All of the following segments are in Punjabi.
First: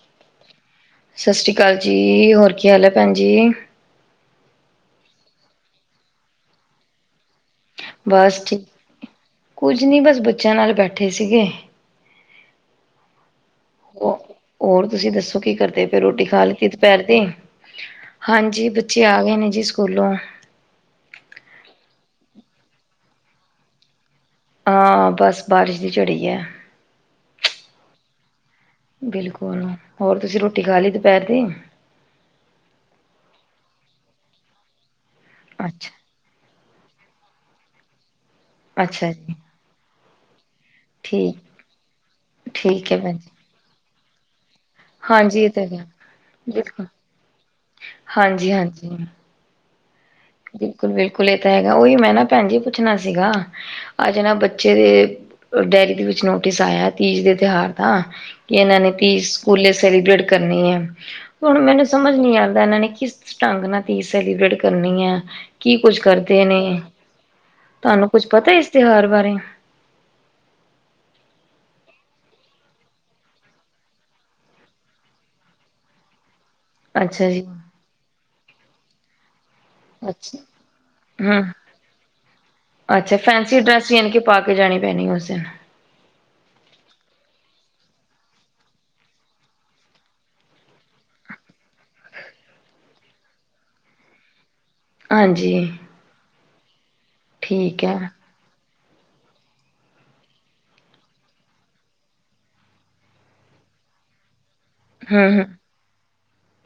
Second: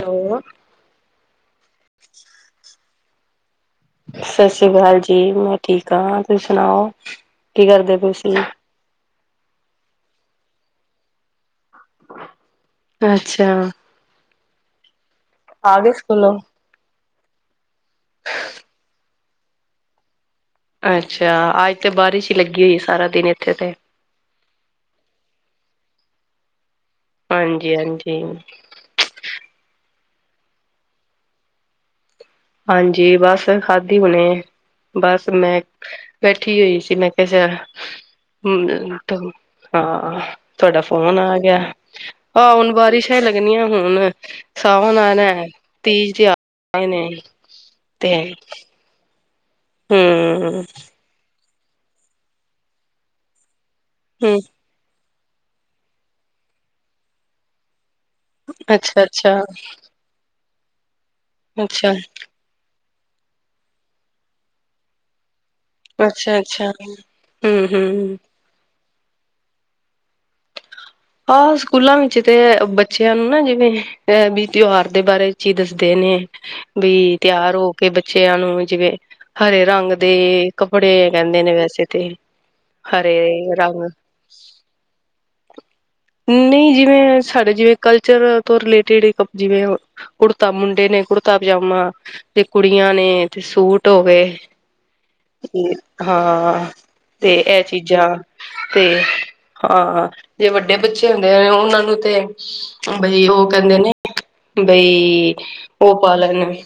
ਹਲੋ ਸਤਿ ਸ਼੍ਰੀ ਅਕਾਲ ਜੀ ਹੋਰ ਕੀ ਹਾਲ ਹੈ ਭੈਣ ਜੀ। ਸਤਿ ਸ੍ਰੀ ਅਕਾਲ ਜੀ ਮੈਂ ਠੀਕ ਹਾਂ ਤੁਸੀਂ ਸੁਣਾਓ। ਕੀ ਕਰਦੇ ਪਏ ਸੀ? ਬਸ ਠੀ [unintelligible] ਕੁਝ ਨਈ ਬਸ ਬੱਚਿਆਂ ਨਾਲ ਬੈਠੇ ਸੀਗੇ। ਅੱਛਾ ਓ ਹੋਰ ਤੁਸੀਂ ਦੱਸੋ ਕੀ ਆ ਕਰਦੇ ਗਏ ਫਿਰ ਰੋਟੀ ਸਕੂਲੋਂ? ਖਾ ਲਿੱਤੀ ਦੁਪੈਰ ਦੀ ਹਾਂਜੀ ਬੱਚੇ ਆ ਗਏ ਨੇ ਜੀ ਸਕੂਲੋਂ ਅੱਛਾ ਅੱਜ ਤਾਂ ਬਾਰਿਸ਼ ਹੀ ਲੱਗੀ ਹੋਈ ਸਾਰਾ ਦਿਨ ਇੱਥੇ ਤੇ ਹਾਂ ਬਸ ਬਾਰਿਸ਼ ਦੀ ਝੜੀ ਐ। ਹਾਂਜੀ-ਹਾਂਜੀ ਬਿਲਕੁਲ ਹੋਰ ਤੁਸੀਂ ਰੋਟੀ ਖਾ ਲਈ ਦੁਪੈਰ ਦੀ ਹਾਂਜੀ ਬਸ ਖਾਧੀ ਹੁਣੇ ਬਸ ਮੈਂ ਅੱਛਾ, ਬੈਠੀ ਹੋਈ ਸੀ ਮੈਂ ਕਿਆ ਚਲ ਹੂੰ ਅ ਅੱਛਾ ਬ ਜੀ, ਹਾਂ। ਤੁਹਾਡਾ ਫੋਨ ਆ ਠੀਕ, ਗਿਆ ਆਹ ਹੁਣ ਠੀਕ ਹੈ ਬਾਰਿਸ਼ਾਂ ਭੈਣ ਹੀ ਜੀ, ਲੱਗਣੀਆਂ ਹੁਣ ਸਾਵਨ ਆਨਾ ਹਾਂਜੀ ਇਹ ਤਾਂ ਹੈ। ਤੀਜ਼ ਤੇ ਆਏ ਬਿਲਕੁਲ, ਨੇ। ਤੇ ਹਾਂਜੀ-ਹਾਂਜੀ ਹੂੰ ਬਿਲਕੁਲ-ਬਿਲਕੁਲ ਇਹ ਤਾਂ ਹੈਗਾ ਉਹੀ ਮੈਂ ਨਾ ਭੈਣ ਜੀ ਪੁੱਛਣਾ ਸੀਗਾ ਅੱਜ ਨਾ ਹੂੰ ਬ ਬੱਚੇ ਦੇ ਡੇਰੀ ਦੇ ਵਿੱਚ ਨੋਟਿਸ ਆਇਆ ਤੀਜ ਦੇ ਤਿਉਹਾਰ ਦਾ ਕਿ ਇਹਨਾਂ ਨੇ ਅੱਛਾ ਤੀਜ਼ ਅੱਛਾ ਸਕੂਲੇ ਸੈਲੀਬ੍ਰੇਟ ਕਰਨੀ ਐ ਹੁਣ ਮੈਨੂੰ ਅੱਛਾ ਸਮਝ ਨੀ ਆਂਦਾ ਇਹਨਾਂ ਨੇ ਕਿਸ ਕਿਸ ਢੰਗ ਨਾਲ ਤੀਜ ਸੈਲੀਬ੍ਰੇਟ ਕਰਨੀ ਐ ਕੀ ਕੁੱਝ ਕਰਦੇ ਨੇ ਅੱਛਾ-ਅੱਛਾ, ਤੁਹਾਨੂੰ ਹੂੰ-ਹੂੰ। ਕੁੱਛ ਪਤਾ ਇਸ ਤਿਉਹਾਰ ਬਾਰੇ ਹਾਂ ਸਕੂਲਾਂ ਵਿੱਚ ਤੇ ਬੱਚਿਆਂ ਨੂੰ ਨਾ ਜਿਵੇਂ ਇਹ ਵੀ ਤਿਉਹਾਰ ਦੇ ਬਾਰੇ 'ਚ ਹੀ ਦੱਸਦੇ ਨੇ। ਵੀ ਅੱਛਾ ਜੀ ਤਿਆਰ ਹੋ ਕੇ ਬੱਚਿਆਂ ਨੂੰ ਜਿਵੇਂ ਹਰੇ ਰੰਗ ਦੇ ਅੱਛਾ ਕੱਪੜੇ ਕੈਂਦੇ ਹਮ ਨੇ ਵੈਸੇ ਤੇ ਅੱਛਾ ਹਰੇ ਫੈਂਸੀ ਰੰਗ ਡਰੈਸ ਯਾਨੀ ਕਿ ਪਾ ਕੇ ਜਾਣੀ ਪੈਣੀ ਉਸ ਦਿਨ ਨਈ ਜਿਵੇਂ ਸਾਡੇ ਜਿਵੇਂ ਕਲਚਰ ਤੋਂ ਰਿਲੇਟਿਡ ਕਪ ਜਿਵੇਂ ਹੋ ਕੁੜਤਾ ਮੁੰਡੇ ਨੇ ਕੁੜਤਾ ਪਜਾਮਾ ਤੇ ਕੁੜੀਆਂ ਨੇ ਤੇ ਸੂਟ ਹੋ ਗਏ। ਹਾਂਜੀ ਹਾਂ ਤੇ ਇਹ ਠੀਕ ਹੈ ਚੀਜ਼ਾਂ ਤੇ ਹਾਂ ਜੇ ਵੱਡੇ ਬੱਚੇ ਹੁੰਦੇ ਆ ਉਹਨਾਂ ਨੂੰ ਤੇ ਬਈ ਓ ਕੈਂਦੇ ਨੇ ਬਈ ਹਮ ਹਮ ਓ ਪਾ ਲੈਣੇ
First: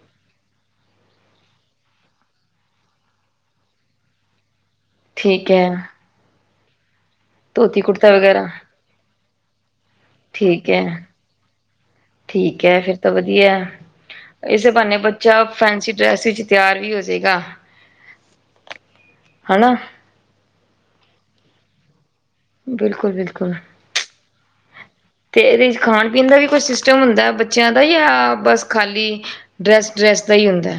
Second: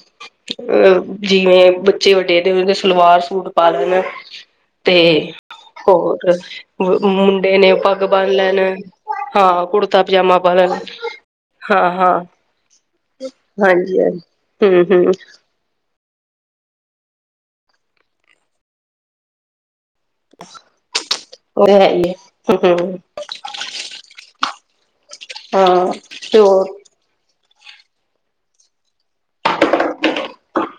ਅਹ ਜਿਵੇਂ ਬੱਚੇ ਵੱਡੇ ਤੇ ਦੇ ਸਲਵਾਰ ਸੂਟ ਪਾਲਣ ਤੇ ਠੀਕ ਹੈ ਹੋਰ-ਹੋਰ ਮੁੰਡ ਡੇ ਨੇ ਧੋਤੀ ਪੱਗ ਕੁੜਤਾ ਬਣ ਵਗੈਰਾ ਲੈਣ ਹਾਂ ਕੁੜਤਾ ਪਜਾਮਾ ਪਾ ਠੀਕ ਲੈਣ। ਹੈ ਹਾਂ-ਹਾਂ ਠੀਕ ਹੈ ਫਿਰ ਤਾਂ ਵਧੀਆ ਇਸੇ ਹਾਂਜੀ-ਹਾਂਜੀ ਹੂੰ ਬਹਾਨੇ ਹੂੰ। ਬੱਚਾ ਫੈਂਸੀ ਡਰੈਸ ਵਿੱਚ ਤਿਆਰ ਵੀ ਹੋਜੇਗਾ। ਹਨਾ। ਉਹ ਹੈ ਹੀ। ਹਮ ਹਮ ਬਿਲਕੁਲ -ਬਿਲਕੁਲ ਤੇ ਇਹਦੇ ਚ ਹਾਂ ਖਾਣ ਪੀਣ ਦਾ ਤੇ ਵੀ ਕੌਈ ਉਹ ਸਿਸਟਮ ਸਿਸਟਮ ਹੁੰਦਾ ਬੱਚਿਆਂ ਦਾ ਜਾਂ ਬਸ ਖਾਲੀ ਡਰੈਸ -ਡਰੈੱਸ ਦਾ ਹੀ ਹੁੰਦਾ।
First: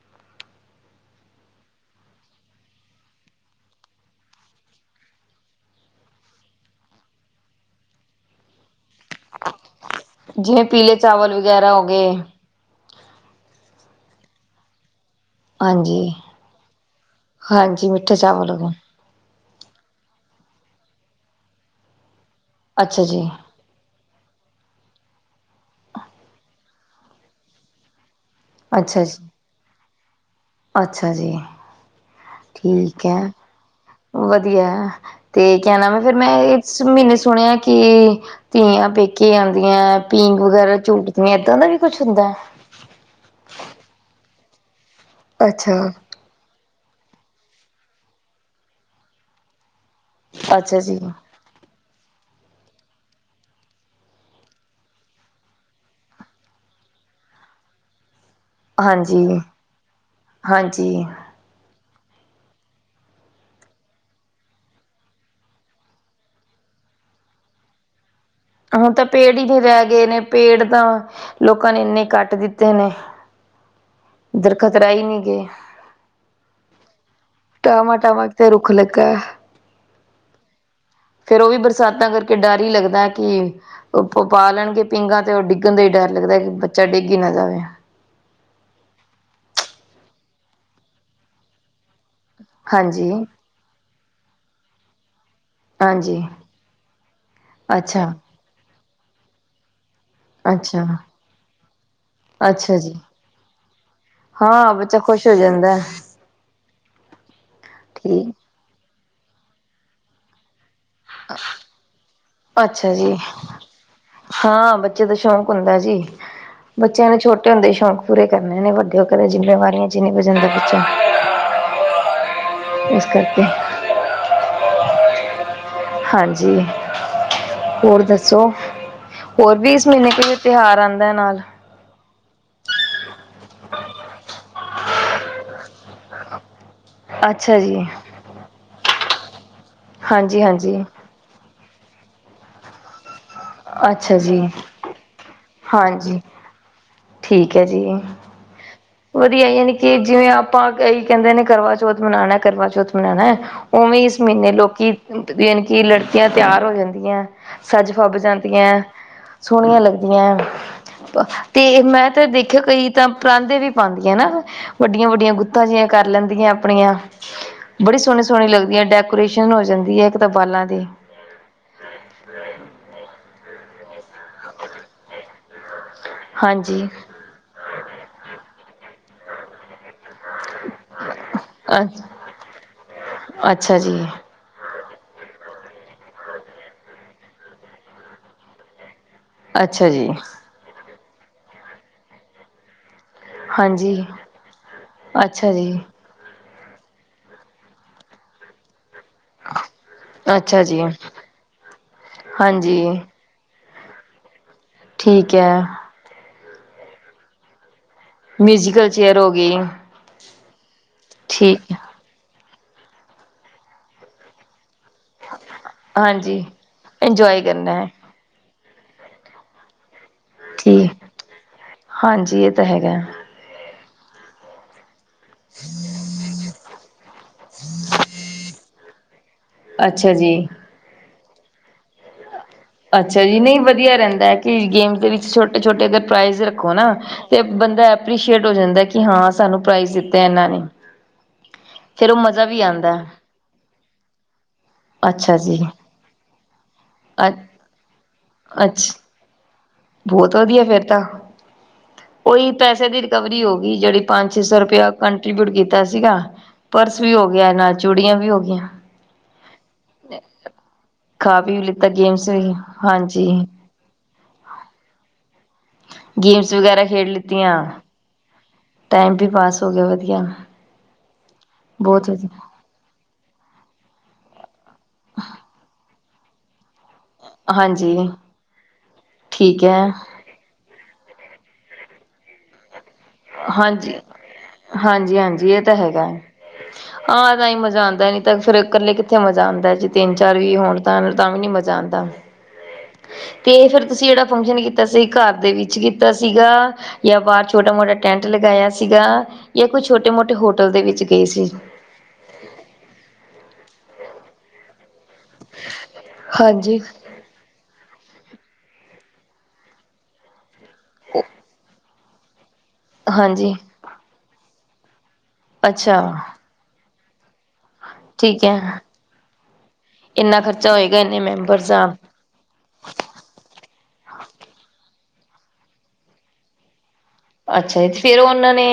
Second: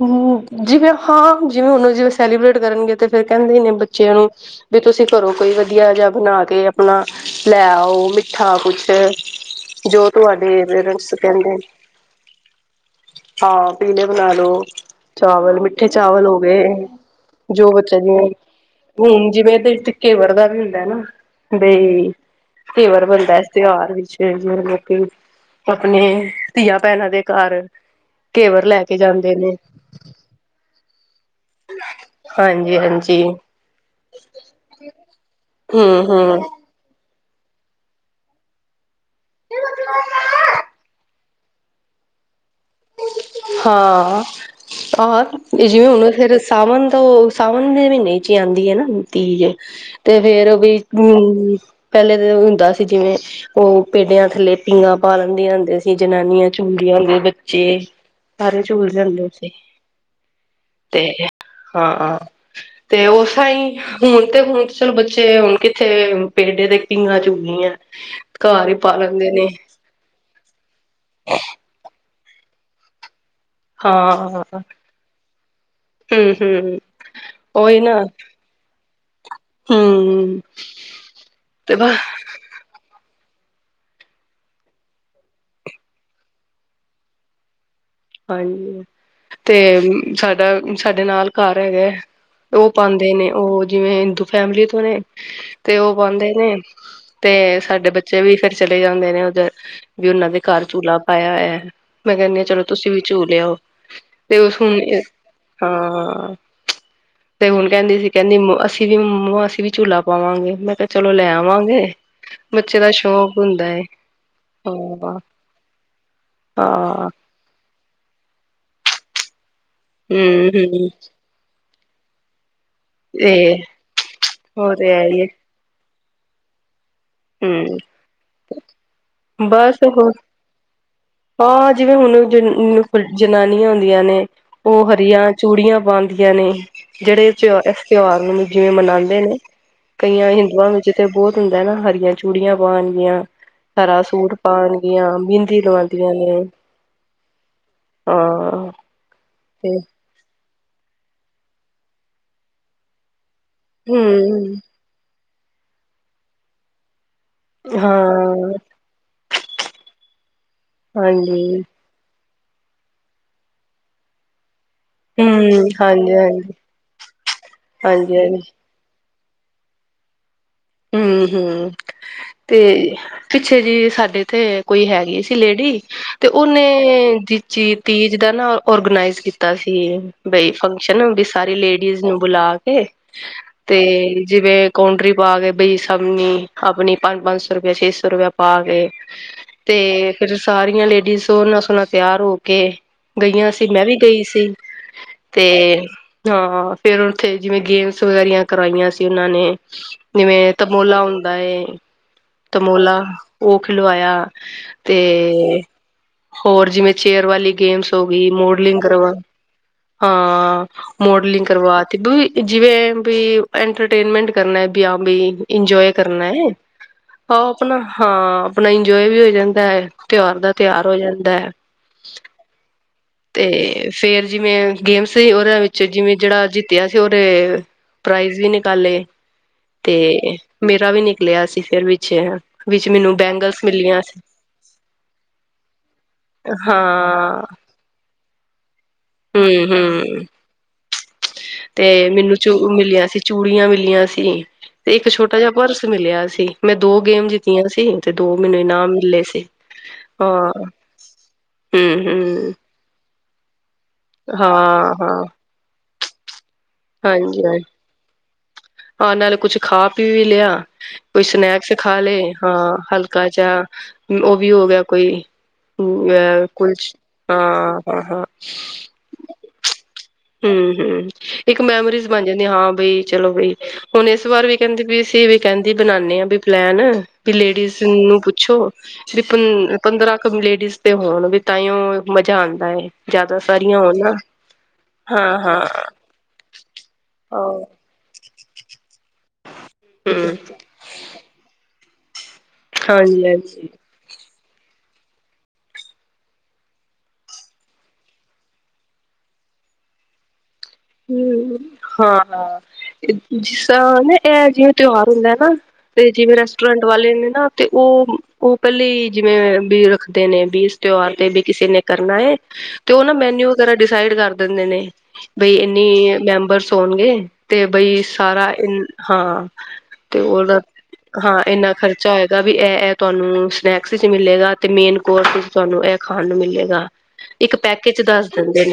ਹੂੰ, ਜਿਵੇਂ ਹਾਂ ਜਿਵੇਂ ਹੁਣ ਜਿਵੇਂ ਸੈਲੀਬ੍ਰੇਟ ਕਰਨਗੇ ਤੇ ਫਿਰ ਕਹਿੰਦੇ ਨੇ ਬੱਚਿਆਂ ਨੂੰ। ਵੀ ਤੁਸੀਂ ਘਰੋ ਕੋਈ ਵਧੀਆ ਜਿਹਾ ਬਣਾ ਕੇ ਆਪਣਾ ਲੈ ਆਓ ਮਿੱਠਾ ਕੁਛ। ਜੋ ਤੁਹਾਡੇ ਜਿਵੇਂ ਪੀਲੇ ਪੇਰੈਂਟਸ ਚਾਵਲ ਕਹਿੰਦੇ ਵਗੈਰਾ ਹੋ ਗਏ ਹਾਂ ਪੀਲੇ ਬਣਾ ਲਉ। ਚਾਵਲ ਮਿੱਠੇ ਹਾਂਜੀ ਚਾਵਲ ਹੋ ਗਏ। ਜੋ ਹਾਂਜੀ ਬੱਚਾ ਮਿੱਠੇ ਜਿਵੇ। ਚਾਵਲ ਹੋ ਗਏ ਹੁਣ ਜਿਵੇਂ ਇਹਦੇ ਵਿੱਚ ਘੇਵਰ ਦਾ ਵੀ ਹੁੰਦਾ ਨਾ ਬਈ ਅੱਛਾ ਘੇਵਰ ਜੀ ਬਣਦਾ। ਤਿਉਹਾਰ ਵਿੱਚ ਜਿਵੇਂ ਲੋਕੀ ਆਪਣੇ ਧੀਆਂ ਭੈਣਾਂ ਦੇ ਘਰ। ਘੇਵਰ ਲੈ ਕੇ ਅੱਛਾ ਜੀ ਜਾਂਦੇ ਨੇ। ਅੱਛਾ ਜੀ। ਹਾਂਜੀ ਠੀਕ ਹਾਂਜੀ ਹੈ, ਵਧੀਆ ਤੇ ਕਹਿਣਾ ਵੈਂ ਹੂੰ ਫਿਰ ਮੈਂ। ਹੂੰ ਇਸ ਮਹੀਨੇ ਸੁਣਿਆ ਕਿ ਧੀਆਂ ਪੇਕੇ ਜਾਂਦੀਆਂ ਪੀਂਘ ਵਗੈਰਾ ਝੂਟ। ਜਿਵੇਂ ਇੱਦਾਂ ਦਾ ਵੀ ਕੁਛ ਹੁੰਦਾ। ਹਾਂ, ਆਹ ਇਹ ਅੱਛਾ। ਜਿਵੇਂ ਹੁਣ ਫਿਰ। ਸਾਵਣ ਤੋਂ ਸਾਵਣ ਦੇ ਮਹੀਨੇ ਚ ਹੀ ਆਉਂਦੀ ਹੈ ਨਾ ਤੀਜ ਤੇ ਫੇਰ ਵੀ ਅੱਛਾ ਜੀ ਹ ਪਹਿਲੇ ਤਾਂ ਹੁੰਦਾ ਸੀ ਜਿਵੇਂ ਉਹ ਪੇਡਿਆਂ ਥੱਲੇ ਪੀਘਾਂ ਪਾ ਲੈਂਦੀਆਂ ਹੁੰਦੀ ਸੀ ਜਨਾਨੀਆਂ ਝੂਲਦੀਆਂ ਹੁੰਦੀਆਂ ਬੱਚੇ ਸਾਰੇ ਝੂਲ ਜਾਂਦੇ ਹਾਂਜੀ ਸੀ, ਹਾਂਜੀ ਤੇ ਹਾਂ। ਤੇ ਉਸ ਸਹੀ। ਹੁਣ ਤੇ ਹੁਣ ਤੇ ਚਲੋ ਬੱਚੇ ਹੁਣ ਕਿੱਥੇ ਪੇਡੇ ਦੇ ਪੀਘਾਂ ਝੂਲਦੀਆ। ਹੁਣ ਤਾਂ ਪੇੜ ਹੀ ਨਹੀਂ ਰਹਿ ਗਏ ਨੇ, ਪੇੜ ਤਾਂ ਲੋਕਾਂ ਨੇ ਇੰਨੇ ਕੱਟ ਦਿੱਤੇ ਨੇ ਹਾਂ ਦਰਖ਼ਤ ਰਹਿ ਹੀ ਨਹੀਂ ਗੇ। ਹਮ ਹਮ ਉਹੀ ਟਾਵਾ ਨਾ ਟਾਵਾ ਤੇ ਰੁੱਖ ਲਗਾ। ਹਮ ਫ਼ੇਰ ਉਹ ਵੀ ਤੇ ਬਸ ਬਰਸਾਤਾਂ ਕਰਕੇ ਡਰ ਹੀ ਲੱਗਦਾ ਹੈ। ਕਿ ਉਹ ਪਾ ਲੈਣਗੇ ਪੀਂਘਾਂ ਤੇ ਉਹ ਡਿੱਗਣ ਦਾ ਹੀ ਡਰ ਲੱਗਦਾ ਕਿ ਬੱਚਾ ਡਿੱਗ ਹੀ ਨਾ ਜਾਵੇ। ਹਾਂਜੀ, ਤੇ ਸਾਡਾ ਸਾਡੇ ਨਾਲ ਘਰ ਹੈਗਾ ਉਹ ਹਾਂਜੀ ਪਾਉਦੇ ਨੇ ਉਹ ਜਿਵੇਂ ਹਿੰਦੂ ਫੈਮਿਲੀ ਤੋਂ ਨੇ। ਤੇ ਉਹ ਹਾਂਜੀ ਪਾਉਂਦੇ ਨੇ ਤੇ ਸਾਡੇ ਅੱਛਾ ਬੱਚੇ ਵੀ ਫਿਰ ਚਲੇ ਜਾਂਦੇ ਨੇ ਉਧਰ। ਵੀ ਉਹਨਾਂ ਦੇ ਘਰ ਅੱਛਾ, ਝੂਲਾ ਪਾਇਆ ਹੋਇਆ। ਮੈਂ ਕਹਿੰਦੀ ਹਾਂ ਚਲੋ। ਅੱਛਾ ਤੁਸੀਂ ਜੀ, ਵੀ ਝੂਲ ਆਓ ਤੇ ਉਹ ਹਾਂ ਹੁਣ ਬੱਚਾ ਖੁਸ਼ ਹੋ ਜਾਂਦਾ ਹਾਂ ਤੇ ਹੁਣ ਕਹਿੰਦੀ ਸੀ ਠੀਕ। ਕਹਿੰਦੀ ਅਸੀਂ ਵੀ ਮਾਸੀ ਜੀ ਝੂਲਾ ਪਾਵਾਂਗੇ ਮੈਂ ਕਿਹਾ ਚਲੋ ਲੈ ਆਵਾਂਗੇ ਬੱਚੇ ਦਾ ਅੱਛਾ ਜੀ, ਸ਼ੌਕ ਹੁੰਦਾ ਹੈ। ਹਾਂ ਬੱਚੇ ਦਾ ਸ਼ੌਂਕ ਹੁੰਦਾ ਜੀ, ਬੱਚਿਆਂ ਹਾਂ ਨੂੰ ਛੋਟੇ ਹੁੰਦੇ ਹੀ ਸ਼ੌਂਕ। ਪੂਰੇ ਕਰਨ ਨੇ ਵਡੇ ਹੋ ਕੇ ਜਿੰਮੇਵਾਰੀਆਂ 'ਚ ਨਹੀਂ ਬਚਦਾ ਹਮ ਬੱਚੇ। ਹਮ ਤੇ ਉਹ ਤੇ ਹੈ ਹੀ ਹੈ। ਹਾਂਜੀ। ਹਮ ਹੋਰ ਦੱਸੋ? ਹੋਰ ਵੀ ਬਸ ਇਸ ਮਹੀਨੇ ਹੋ ਵਿਚ ਕੋਈ ਤਿਉਹਾਰ ਆਉਂਦਾ ਨਾਲ। ਹਾਂ ਜਿਵੇਂ ਹੁਣ ਜੋ ਜਨਾਨੀਆਂ ਹੁੰਦੀਆਂ ਨੇ, ਉਹ ਹਰੀਆਂ ਚੂੜੀਆਂ ਪਾਉਂਦੀਆਂ ਨੇ। ਜਿਹੜੇ ਅੱਛਾ ਇਸ ਜੀ। ਤਿਉਹਾਰ ਨੂੰ ਜਿਵੇਂ ਮਨਾਉਂਦੇ ਨੇ ਕਈਆਂ ਹਿੰਦੂਆਂ ਨੂੰ। ਹਾਂਜੀ-ਹਾਂਜੀ, ਬਹੁਤ ਹੁੰਦਾ ਨਾ ਹਰੀਆਂ ਚੂੜੀਆਂ ਪਾਣਗੀਆਂ, ਹਰਾ ਅੱਛਾ ਸੂਟ ਜੀ, ਪਾਣਗੀਆਂ। ਲਵਾਉਦੀਆਂ ਹਾਂਜੀ ਨੇ ਹਾਂ ਠੀਕ ਐ ਜੀ। ਵਧੀਆ ਯਾਨੀ ਤੇ ਕਿ ਜਿਵੇਂ ਆਪਾਂ ਕਈ ਕਹਿੰਦੇ ਨੇ ਕਰਵਾਚੌਥ ਮਨਾਉਣਾ ਕਰਵਾਚੌਥ ਮਨਾਉਣਾ ਉਵੇਂ ਇਸ ਮਹੀਨੇ ਹਮ ਲੋਕੀ ਕਿ ਲੜਕੀਆਂ ਤਿਆਰ ਹੋ ਜਾਂਦੀਆਂ ਸੱਜ ਫੱਬ ਹਾਂ ਜਾਂਦੀਆਂ ਸੋਹਣੀਆਂ ਲੱਗਦੀਆਂ ਹੈ ਹਾਂਜੀ ਤੇ ਮੈਂ ਤਾਂ ਦੇਖਿਆ ਕਈ ਤਾਂ ਪਰਾਂਦੇ ਵੀ ਪਾਉਦੀਆਂ ਨਾ ਵੱਡੀਆਂ ਵੱਡੀਆਂ ਹਮ ਗੁੱਤਾਂ ਜਿਹੀਆਂ ਕਰ ਹਾਂਜੀ ਲੈਂਦੀਆਂ ਹਾਂਜੀ ਆਪਣੀਆਂ ਬੜੀ ਹਾਂਜੀ ਸੋਹਣੇ ਹਾਂਜੀ ਸੋਹਣੇ ਲੱਗਦੀ ਡੈਕੋਰੇਸ਼ਨ ਹੋ ਜਾਂਦੀ ਹੈ, ਇੱਕ ਤਾਂ ਬਾਲਾਂ ਦੀ ਹਮ ਹਮ ਤੇ ਪਿੱਛੇ ਜੀ ਸਾਡੇ ਤੇ ਕੋਈ ਹੈਗੀ ਸੀ ਲੇਡੀ ਤੇ ਉਹਨੇ ਹਾਂਜੀ ਜ ਚੀ ਤੀਜ ਦਾ ਨਾ ਔਰਗਨਾਈਜ਼ ਕੀਤਾ ਸੀ। ਬਈ ਫੰਕਸ਼ਨ ਵੀ ਸਾਰੀ ਅ ਲੇਡੀਜ਼ ਨੂੰ ਬੁਲਾ ਕੇ ਅੱਛਾ ਜੀ ਤੇ‍ ਜਿਵੇਂ ਕੌਡਰੀ ਪਾ ਕੇ ਬਈ ਸਬਨੀ ਆਪਣੀ ਪੰਜ ਪੰਜ ਸੌ ਰੁਪਇਆ ਛੇ ਸੌ ਰੁਪਇਆ ਪਾ ਕੇ ਅੱਛਾ ਜੀ ਤੇ ਫਿਰ ਸਾਰੀਆਂ ਲੇਡੀਜ਼ ਸੋਹਨਾ ਸੋਹਣਾ ਤਿਆਰ ਹੋ ਕੇ ਗਈਆਂ ਸੀ ਮੈਂ ਵੀ ਹਾਂਜੀ ਗਈ ਸੀ ਤੇ ਅੱਛਾ ਜੀ ਹਾਂ ਫੇਿਰ ਉੱਥੇ ਜਿਵੇਂ ਗੇਮਸ ਵਗੈਰੀਆਂ ਕਰਵਾਈਆਂ ਸੀ ਉਹਨਾਂ ਨੇ। ਜਿਵੇਂ ਅੱਛਾ ਜੀ ਤਮੋਲਾ ਹੁੰਦਾ ਏ ਹਾਂਜੀ ਤਮੋਲਾ ਉਹ ਖਿਲਵਾਇਆ ਤੇ ਠੀਕ ਹੈ ਹੋਰ ਜਿਵੇਂ ਚੇਅਰ ਵਾਲੀ ਗੇਮਸ ਮਾਡਲਿੰਗ ਮਿਊਜ਼ੀਕਲ ਚੇਅਰ ਹੋ ਗਈ ਹਾਂ ਮੋਡਲਿੰਗ ਠੀਕ ਹੈ ਕਰਵਾ ਕੇ। ਜਿਵੇਂ ਵੀ ਐੰਟਰਟੇਨਮੈਂਟ ਕਰਨਾ। ਆ ਬ ਇੰਜੋਏ ਕਰਨਾ ਹਾਂਜੀ ਹੈ ਇੰਜੋਏ ਆਓ ਕਰਨਾ ਆਪਣਾ। ਹੈ ਹਾਂ ਆਪਣਾ ਇੰਜੋਏ ਵੀ ਹੋ ਜਾਂਦਾ ਹੈ। ਤਿਉਹਾਰ ਦਾ ਤਿਉਹਾਰ ਹੋ ਠੀਕ ਜਾਂਦਾ ਹੈ ਹਾਂਜੀ ਇਹ ਤਾਂ ਹੈਗਾ ਤੇ ਫੇਰ ਜਿਵੇਂ ਗੇਮਸ ਸੀ ਉਹਨਾਂ ਵਿੱਚ ਜਿਵੇਂ ਜਿਹੜਾ ਜਿੱਤਿਆ ਸੀ ਉਹਦੇ ਪ੍ਰਾਈਜ਼ ਵੀ ਨਿਕਾਲੇ। ਅੱਛਾ ਤੇ ਜੀ ਮੇਰਾ ਵੀ ਨਿਕਲਿਆ ਸੀ ਫਿਰ ਵਿੱਚੇ ਅੱਛਾ ਜੀ ਨਹੀਂ ਵਧੀਆ ਰਹਿੰਦਾ ਹੈ ਕਿ ਗੇਮ ਦੇ ਵਿੱਚ ਛੋਟੇ ਛੋਟੇ ਅਗਰ ਪ੍ਰਾਈਜ਼ ਹਾਂ ਤੇ ਬੰਦਾ ਐਪਰੀਸ਼ੀਏਟ ਹੋ ਜਾਂਦਾ ਕਿ ਹਾਂ ਸਾਨੂੰ ਪ੍ਰਾਈਜ਼ ਦਿੱਤੇ ਹੂੰ-ਹੂੰ ਇਹਨਾਂ ਨੇ। ਤੇ ਫੇਰ ਉਹ ਮੈਨੂੰ ਮਜ਼ਾ ਚੂ ਵੀ ਆਉਂਦਾ ਮਿਲਿਆ ਸੀ। ਚੂੜੀਆਂ ਮਿਲੀਆਂ ਸੀ ਤੇ ਇੱਕ ਅੱਛਾ ਛੋਟਾ ਜਿਹਾ ਜੀ ਪਰਸ ਮਿਲਿਆ ਸੀ ਮੈਂ ਦੋ ਗੇਮ ਅ ਜਿੱਤਿਆਂ ਸੀ। ਤੇ ਦੋ ਮੈਨੂੰ ਅੱਛ ਇਨਾਮ ਮਿਲੇ ਸੀ। ਬਹੁਤ ਹਾਂ ਵਧੀਆ ਫੇਿਰ ਤਾਂ, ਉਹੀ ਹੂੰ-ਹੂੰ ਪੈਸੇ ਦੀ ਰਿਕਵਰੀ ਹੋ ਗਈ ਜਿਹੜੀ ਪੰਜ ਛੇ ਸੌ ਰੁਪਇਆ ਹਾਂ-ਹਾਂ ਕੰਟਰੀਬਿਊਟ ਕੀਤਾ ਸੀਗਾ। ਪਰਸ ਵੀ ਹੋ ਹਾਂਜੀ-ਹਾਂਜੀ ਹਾਂ ਹਾਂਜੀ, ਗਿਆ ਹਾਂਜੀ। ਨਾਲ ਚੂੜੀਆਂ ਵੀ ਹੋ ਗਈਆਂ। ਹਾਂ ਨਾਲ ਕੁਛ ਖਾ ਪੀ ਵੀ ਲਿਆ ਕੋਈ ਖਾ ਪੀ ਵੀ ਸਨੈਕਸ ਲਿੱਤਾ ਖਾ ਗੇਮਸ ਲਏ ਵੀ ਹਾਂ ਹਾਂਜੀ ਹਲਕਾ ਜਿਹਾ। ਉਹ ਵੀ ਹੋ ਗਿਆ ਕੋਈ ਅ ਗੇਮਸ ਵਗੈਰਾ ਕੁਛ ਖੇਡ ਹਾਂ ਲਿੱਤੀਆਂ ਹਾਂ ਹਾਂ। ਟਾਈਮ ਵੀ ਪਾਸ ਹੋ ਗਿਆ ਵਧੀਆ। ਹਮ ਹਮ ਇੱਕ ਮੈਮੋਰੀਜ਼ ਬਹੁਤ ਬਣ ਜਾਂਦੀ ਵਧੀਆ ਹਾਂ ਬਈ। ਚਲੋ ਬਈ ਹੁਣ ਇਸ ਵਾਰ ਵੀ ਕਹਿੰਦੀ ਵੀ ਅਸੀਂ ਵੀ ਕਹਿੰਦੀ ਬਨਾਦੇ ਹਾਂ ਵੀ ਪਲੈਨ। ਵੀ ਲੇਡੀਜ਼ ਹਾਂਜੀ ਨੂੰ ਪੁੱਛੋ ਵੀ ਠੀਕ ਪੰ ਹੈ ਪੰਦਰਾਂ ਲੇਡੀਜ਼ ਤੇ ਹੋਣ ਵੀ ਤਾਂਓ ਮਜ਼ਾ ਆਉਂਦਾ ਹੈ। ਜ਼ਿਆਦਾ ਸਾਰੀਆਂ ਹੋ ਹਾਂਜੀ ਨਾ ਹਾਂ ਹਾਂ। ਆਹ ਤਾਂ ਮਜ਼ਾ ਆਉਂਦਾ ਨੀ ਤਾਂ ਫੇਿਰ ਇਕੱਲੇ ਕਿੱਥੇ ਮਜ਼ਾ ਆਉਂਦਾ ਜੀ ਤਿੰਨ ਹੂੰ ਚਾਰ ਵੀ ਹੋਣ। ਤਾਂ ਵੀ ਨੀ ਮਜ਼ਾ ਆਉਂਦਾ। ਹਾਂਜੀ ਤੇ ਹਾਂਜੀ। ਫਿਰ ਤੁਸੀਂ ਜਿਹੜਾ ਫੰਕਸ਼ਨ ਕੀਤਾ ਸੀ ਘਰ ਦੇ ਵਿੱਚ ਕੀਤਾ ਸੀਗਾ ਜਾਂ ਬਾਹਰ ਛੋਟਾ ਮੋਟਾ ਟੈਂਟ ਲਗਾਇਆ ਸੀਗਾ ਜਾਂ ਕੋਈ ਛੋਟੇ ਮੋਟੇ ਹੋਟਲ ਦੇ ਵਿੱਚ ਗਏ ਸੀ। ਹਾਂ ਐ ਜਿਸ ਤਰਾਂ ਨਾ ਐ ਜਿਵੇਂ ਤਿਉਹਾਰ ਹੁੰਦਾ ਨਾ ਤੇ ਜਿਵੇਂ ਹਾਂਜੀ ਰੈਸਟੋਰੈਂਟ ਵਾਲੇ ਨੇ ਨਾ ਤੇ ਓ, ਓ ਪੈਲੇ ਈ ਜਿਵੇਂ ਬੀ ਰੱਖਦੇ ਨੇ ਬੀ ਇਸ ਤਿਉਹਾਰ ਤੇ ਵੀ ਕਿਸੇ ਨੇ ਕਰਨਾ ਏ ਤੇ ਓ ਨਾ ਮੈਨਿਊ ਹਾਂਜੀ ਵਗੈਰਾ ਡਿਸਾਈਡ ਕਰ ਦੇਂਦੇ ਨੇ। ਬਈ ਅੱਛਾ ਇੰਨੀ ਮੈਂਬਰਸ ਹੋਨਗੇ। ਤੇ ਬਈ ਠੀਕ ਸਾਰਾ ਇ ਹੈ ਹਾਂ ਤੇ ਇੰਨਾ ਓਦਾ ਖਰਚਾ ਹੋਏਗਾ ਇੰਨੇ ਹਾਂ ਮੈਂਬਰਸ ਇੰਨਾ ਖਰਚਾ ਆ ਗਾ ਵੀ ਐ ਐ ਤੁਹਾਨੂੰ ਸਨੈਕਸ ਵਿੱਚ ਮਿਲੇਗਾ ਤੇ ਮੇਨ ਕੋਰਸ ਵਿੱਚ ਤੁਹਾਨੂੰ ਐ ਖਾਨ ਨੂੰ ਮਿਲੇਗਾ। ਇੱਕ ਅੱਛਾ ਜੀ ਪੈਕੇਜ ਫੇਰ ਦੱਸ ਓਨਾਂ ਦਿੰਦੇ ਨੇ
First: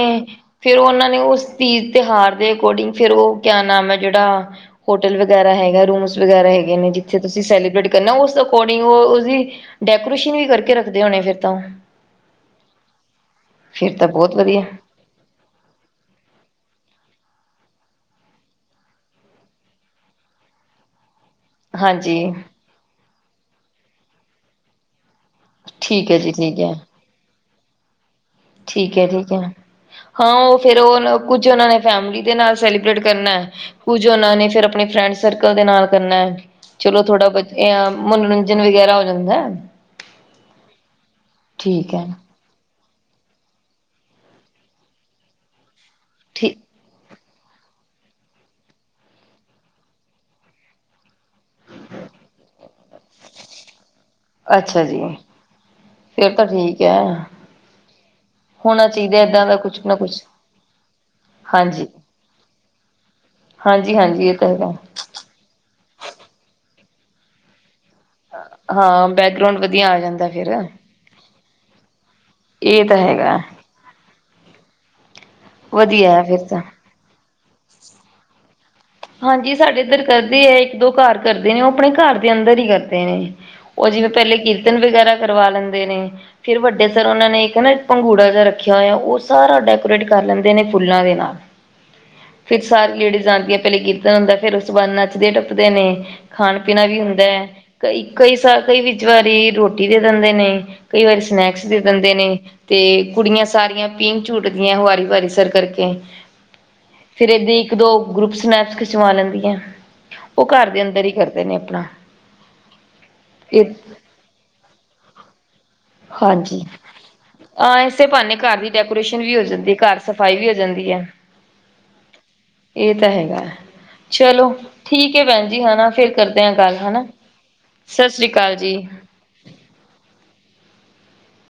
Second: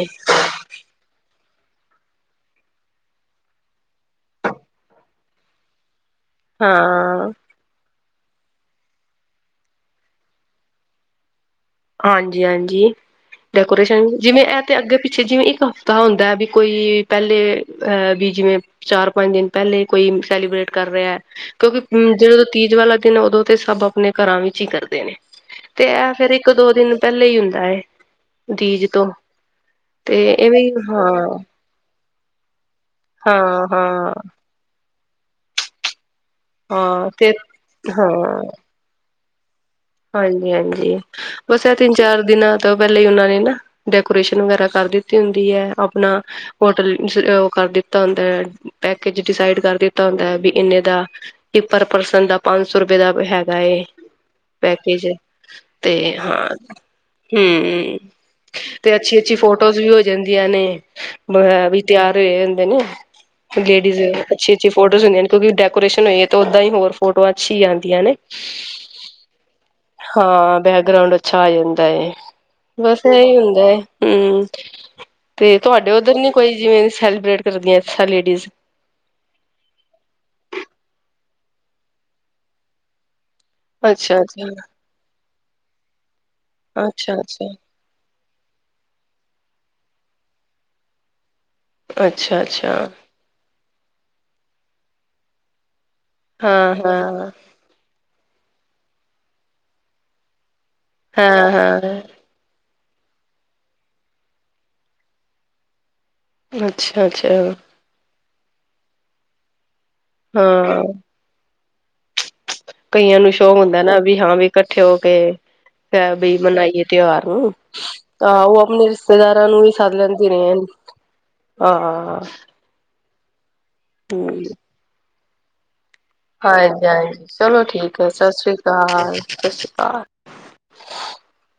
ਫੇਰ ਓਨਾਂ ਨੇ ਉਸ ਤੀਜ਼ ਤਿਉਹਾਰ ਦੇ ਅਕੋਰਡਿੰਗ ਫੇਰ ਓ ਕਿਆ ਨਾਮ ਐ ਜੇੜਾ ਹੋਟਲ ਵਗੈਰਾ ਹੈਗਾ, ਰੂਮਸ ਵਗੈਰਾ ਹੈਗੇ ਨੇ ਜਿੱਥੇ ਹਾਂ, ਤੁਸੀਂ ਸੈਲੀਬ੍ਰੇਟ ਕਰਨਾ ਉਸ ਅਕੋਰਡਿੰਗ ਓ ਉਦੀ ਡੈਕੋਰੇਸ਼ਨ ਵੀ ਕਰਕੇ ਰੱਖਦੇ ਹੋਬੇ ਫਿਰ ਤਾਂ ਓ। ਹਾਂਜੀ ਹਾਂਜੀ, ਫਿਰ ਡੈਕੋਰੇਸ਼ਨ ਤਾਂ ਬਹੁਤ ਜਿਵੇਂ ਐ ਵਧੀਆ ਤੇ ਅੱਗੇ ਪਿੱਛੇ ਜਿਵੇਂ ਇੱਕ ਤਾਂ ਹੁੰਦਾ ਵੀ ਕੋਈ ਪੈਲੇ ਅਹ ਵੀ ਜਿਵੇਂ ਚਾਰ ਪੰਜ ਦਿਨ ਪੈਲੇ ਕੋਈ ਸੈਲੀਬ੍ਰੇਟ ਕਰ ਰਿਆ। ਕਿਉਂਕਿ ਹਾਂਜੀ ਜਦੋਂ ਤੀਜ ਵਾਲਾ ਦਿਨ ਉਦੋਂ ਤੇ ਸਭ ਅਪਨੇ ਘਰਾਂ ਵਿੱਚ ਹੀ ਕਰਦੇ ਨੇ ਤੇ ਐ ਠੀਕ ਹੈ ਫੇਰ ਜੀ ਇੱਕ ਠੀਕ ਹੈ ਪੈਲੇ ਈ ਹੁੰਦਾ ਐ। ਠੀਕ ਐ ਠੀਕ ਐ ਹਾਂ ਤੇ ਓ ਇਵੇਂ ਫੇਰ ਹਾਂ ਓ ਕੁੱਝ ਓਨਾਂ ਨੇ ਫੈਮਿਲੀ ਦੇ ਨਾਲ ਸੈਲੀਬ੍ਰੇਟ ਕਰਨਾ ਐ, ਹਾਂ ਕੁੱਝ ਹਾਂ ਓਨਾਂ ਨੇ ਫਿਰ ਅਪਨੇ ਫਰੈਂਡ ਸਰਕਲ ਦੇ ਨਾਲ ਕਰਨਾ ਐ। ਚਲੋ ਹਾਂ ਥੋੜ੍ਹਾ ਤੇ [unintelligible] ਹਾਂ ਮਨੋਰੰਜਨ ਵਗੈਰਾ ਹੋ ਜਾਂਦਾ ਐ। ਹਾਂਜੀ-ਹਾਂਜੀ ਬਸ ਐ ਤਿੰਨ ਹੈ ਚਾਰ ਦਿਨਾਂ ਤਾਂ ਪੈਲੇ ਈ ਓਨਾਂ ਨੇ ਨਾ ਡੈਕੋਰੇਸ਼ਨ ਵਗੈਰਾ ਕਰ ਦਿੱਤੀ ਹੁੰਦੀ ਐ ਅਪਨਾ ਠੀਕ ਹੋਟਲ [unintelligible] ਓ ਕਰ ਦਿੱਤਾ ਹੁੰਦਾ ਐ ਪੈਕੇਜ ਡਿਸਾਈਡ ਕਰ ਦਿੱਤਾ ਹੁੰਦਾ ਐ ਬਈ ਇਨੇ ਦਾ ਕਿ ਪਰ ਪਰਸਨ ਦਾ ਪੰਜ ਸੌ ਰੁਪਏ ਦਾ ਹੈਗਾ ਏ। ਅੱਛਾ ਜੀ ਪੈਕੇਜ ਤੇ ਫਿਰ ਤਾਂ ਹਾਂ ਠੀਕ ਹੈ ਹੂੰ। ਹੋਣਾ ਤੇ ਅੱਛੀ ਚਾਹੀਦਾ ਅੱਛੀ ਏਦਾਂ ਦਾ ਫੋਟੋਜ਼ ਕੁਛ ਵੀ ਨਾ ਹੋ ਕੁਛ ਜਾਂਦੀਆਂ ਨੇ [unintelligible] ਵੀ ਹਾਂਜੀ ਤਿਆਰ ਹੋਏ ਹੋਂਦੇ ਨੇ। ਹਾਂਜੀ ਲੇਡੀਜ਼ ਹਾਂਜੀ ਇਹ ਤਾਂ ਅੱਛੀ ਅੱਛੀ ਹੈਗਾ ਫੋਟੋਜ਼ ਹੁੰਦੀਆਂ ਨੇ ਕਿਉਂਕਿ ਡੈਕੋਰੇਸ਼ਨ ਹੋਈ ਓਦਾਂ ਹੀ ਹੋਰ ਫੋਟੋਆਂ ਅੱਛੀ ਈ ਆਂਦੀਆਂ ਨੇ। ਹਾਂ ਬੈਕਗਰਾਉਂਡ ਵਧੀਆ ਆ ਜਾ ਹਾਂ ਬੈਕਗਰਾਉਂਡ ਅੱਛਾ ਆ ਜਾਂਦਾ ਏ ਇਹ ਤਾਂ ਬਸ ਐ ਈ ਹੈਗਾ ਹੁੰਦਾ ਐ। ਹੂੰ ਤੇ ਤੁਹਾਡੇ ਵਧੀਆ ਓਧਰ ਹੈ ਨੀ ਫਿਰ ਕੋਈ ਤਾਂ ਜਿਵੇਂ ਸੈਲੀਬ੍ਰੇਟ ਕਰਦੀਆਂ ਜਿਸ ਤਰਾਂ ਲੇਡੀਜ਼? ਹਾਂਜੀ ਸਾਡੇ ਏਧਰ ਕਰਦੀ ਏ ਇੱਕ ਦੋ ਘਰ ਕਰਦੇ ਨੇ ਓ ਅਪਨੇ ਘਰ ਦੇ ਅੰਦਰ ਈ ਕਰਦੇ ਨੇ। ਓ ਜਿਵੇਂ ਅੱਛਾ ਪਹਿਲੇ ਅੱਛਾ ਕੀਰਤਨ ਵਗੈਰਾ ਕਰਵਾ ਲੈਂਦੇ ਨੇ ਫਿਰ ਵੱਡੇ ਸਰ ਅੱਛਾ ਓਨਾਂ ਨੇ ਅੱਛਾ ਇੱਕ ਨਾ ਪੰੰਗੂੜਾ ਜਿਹਾ ਰੱਖਿਆ ਹੋਇਆ ਓ ਸਾਰਾ ਡੈਕੋਰੇਟ ਕਰ ਲੈਂਦੇ ਨੇ ਫੁੱਲਾਂ ਦੇ ਨਾਲ। ਅੱਛਾ ਫਿਰ ਅੱਛਾ ਸਾਰੀ ਲੇੜੀਜ਼ ਆਦੀਆਂ ਪੈਲੇ ਕੀਰਤਨ ਹੁੰਦਾ ਫੇਰ ਉਸ ਤੋਂ ਬਾਦ ਨੱਚਦੇ ਟੱਪਦੇ ਨੇ। ਖਾਨ ਹਾਂ ਪੀਨਾ ਵੀ ਹੁੰਦਾ ਹਾਂ ਐ। ਕਈ ਕਈ ਸ ਕਈ ਵਿੱਚ ਵਾਰੀ ਰੋਟੀ ਦੇ ਦੇਂਦੇ ਨੇ ਕਈ ਵਾਰੀ ਹਾਂ ਸਨੈਕਸ ਦੇ ਹਾਂ ਦੇਂਦੇ ਨੇ। ਤੇ ਕੁੜੀਆਂ ਸਾਰੀਆਂ ਪੀਂਘ ਝੂਟਦੀਆਂ ਵਾਰੀ ਵਾਰੀ ਸਰ ਕਰਕੇ। ਫਿਰ ਅੱਛਾ-ਅੱਛਾ। ਏਦਾਂ ਇੱਕ ਦੋ ਗਰੁੱਪ ਸਨੈਪਸ ਖਿਚਵਾ ਲੈਂਦੀਆਂ ਓ ਘਰ ਦੇ ਹਾਂ ਅੰਦਰ ਈ ਕਰਦੇ ਨੇ ਅਪਨਾ। ਕਈਆਂ ਨੂੰ ਸ਼ੋਕ ਹੁੰਦਾ ਨਾ ਵੀ ਹਾਂ ਵੀ ਇਕੱਠੇ ਹੋ ਕੇ [unintelligible] ਬਈ ਹਾਂਜੀ ਮਨਾਈਏ ਤਿਉਹਾਰ ਨੂੰ ਹਾਂ ਇਸੇ ਤਾਂ ਓ ਅਪਨੇ ਰਿਸ਼ਤੇਦਾਰਾਂ ਨੂੰ ਵੀ ਸੱਦ ਲੈਂਦੇ। ਸਫਾਈ ਨੇ ਵੀ ਹੋ ਜਾਂਦੀ ਐ। ਹਾਂ। ਏ ਤਾਂ ਹੈਗਾ, ਚਲੋ ਹਾਂਜੀ ਠੀਕ ਐ ਭੈਣ ਜੀ ਹਨਾ ਫਿਰ ਹਾਂਜੀ-ਹਾਂਜੀ, ਚਲੋ ਠੀਕ ਐ ਸਤਿ ਸ੍ਰੀ ਸ਼੍ਰੀ ਜੀ ਅਕਾਲ, ਸਤਿ ਸ਼੍ਰੀ ਅਕਾਲ।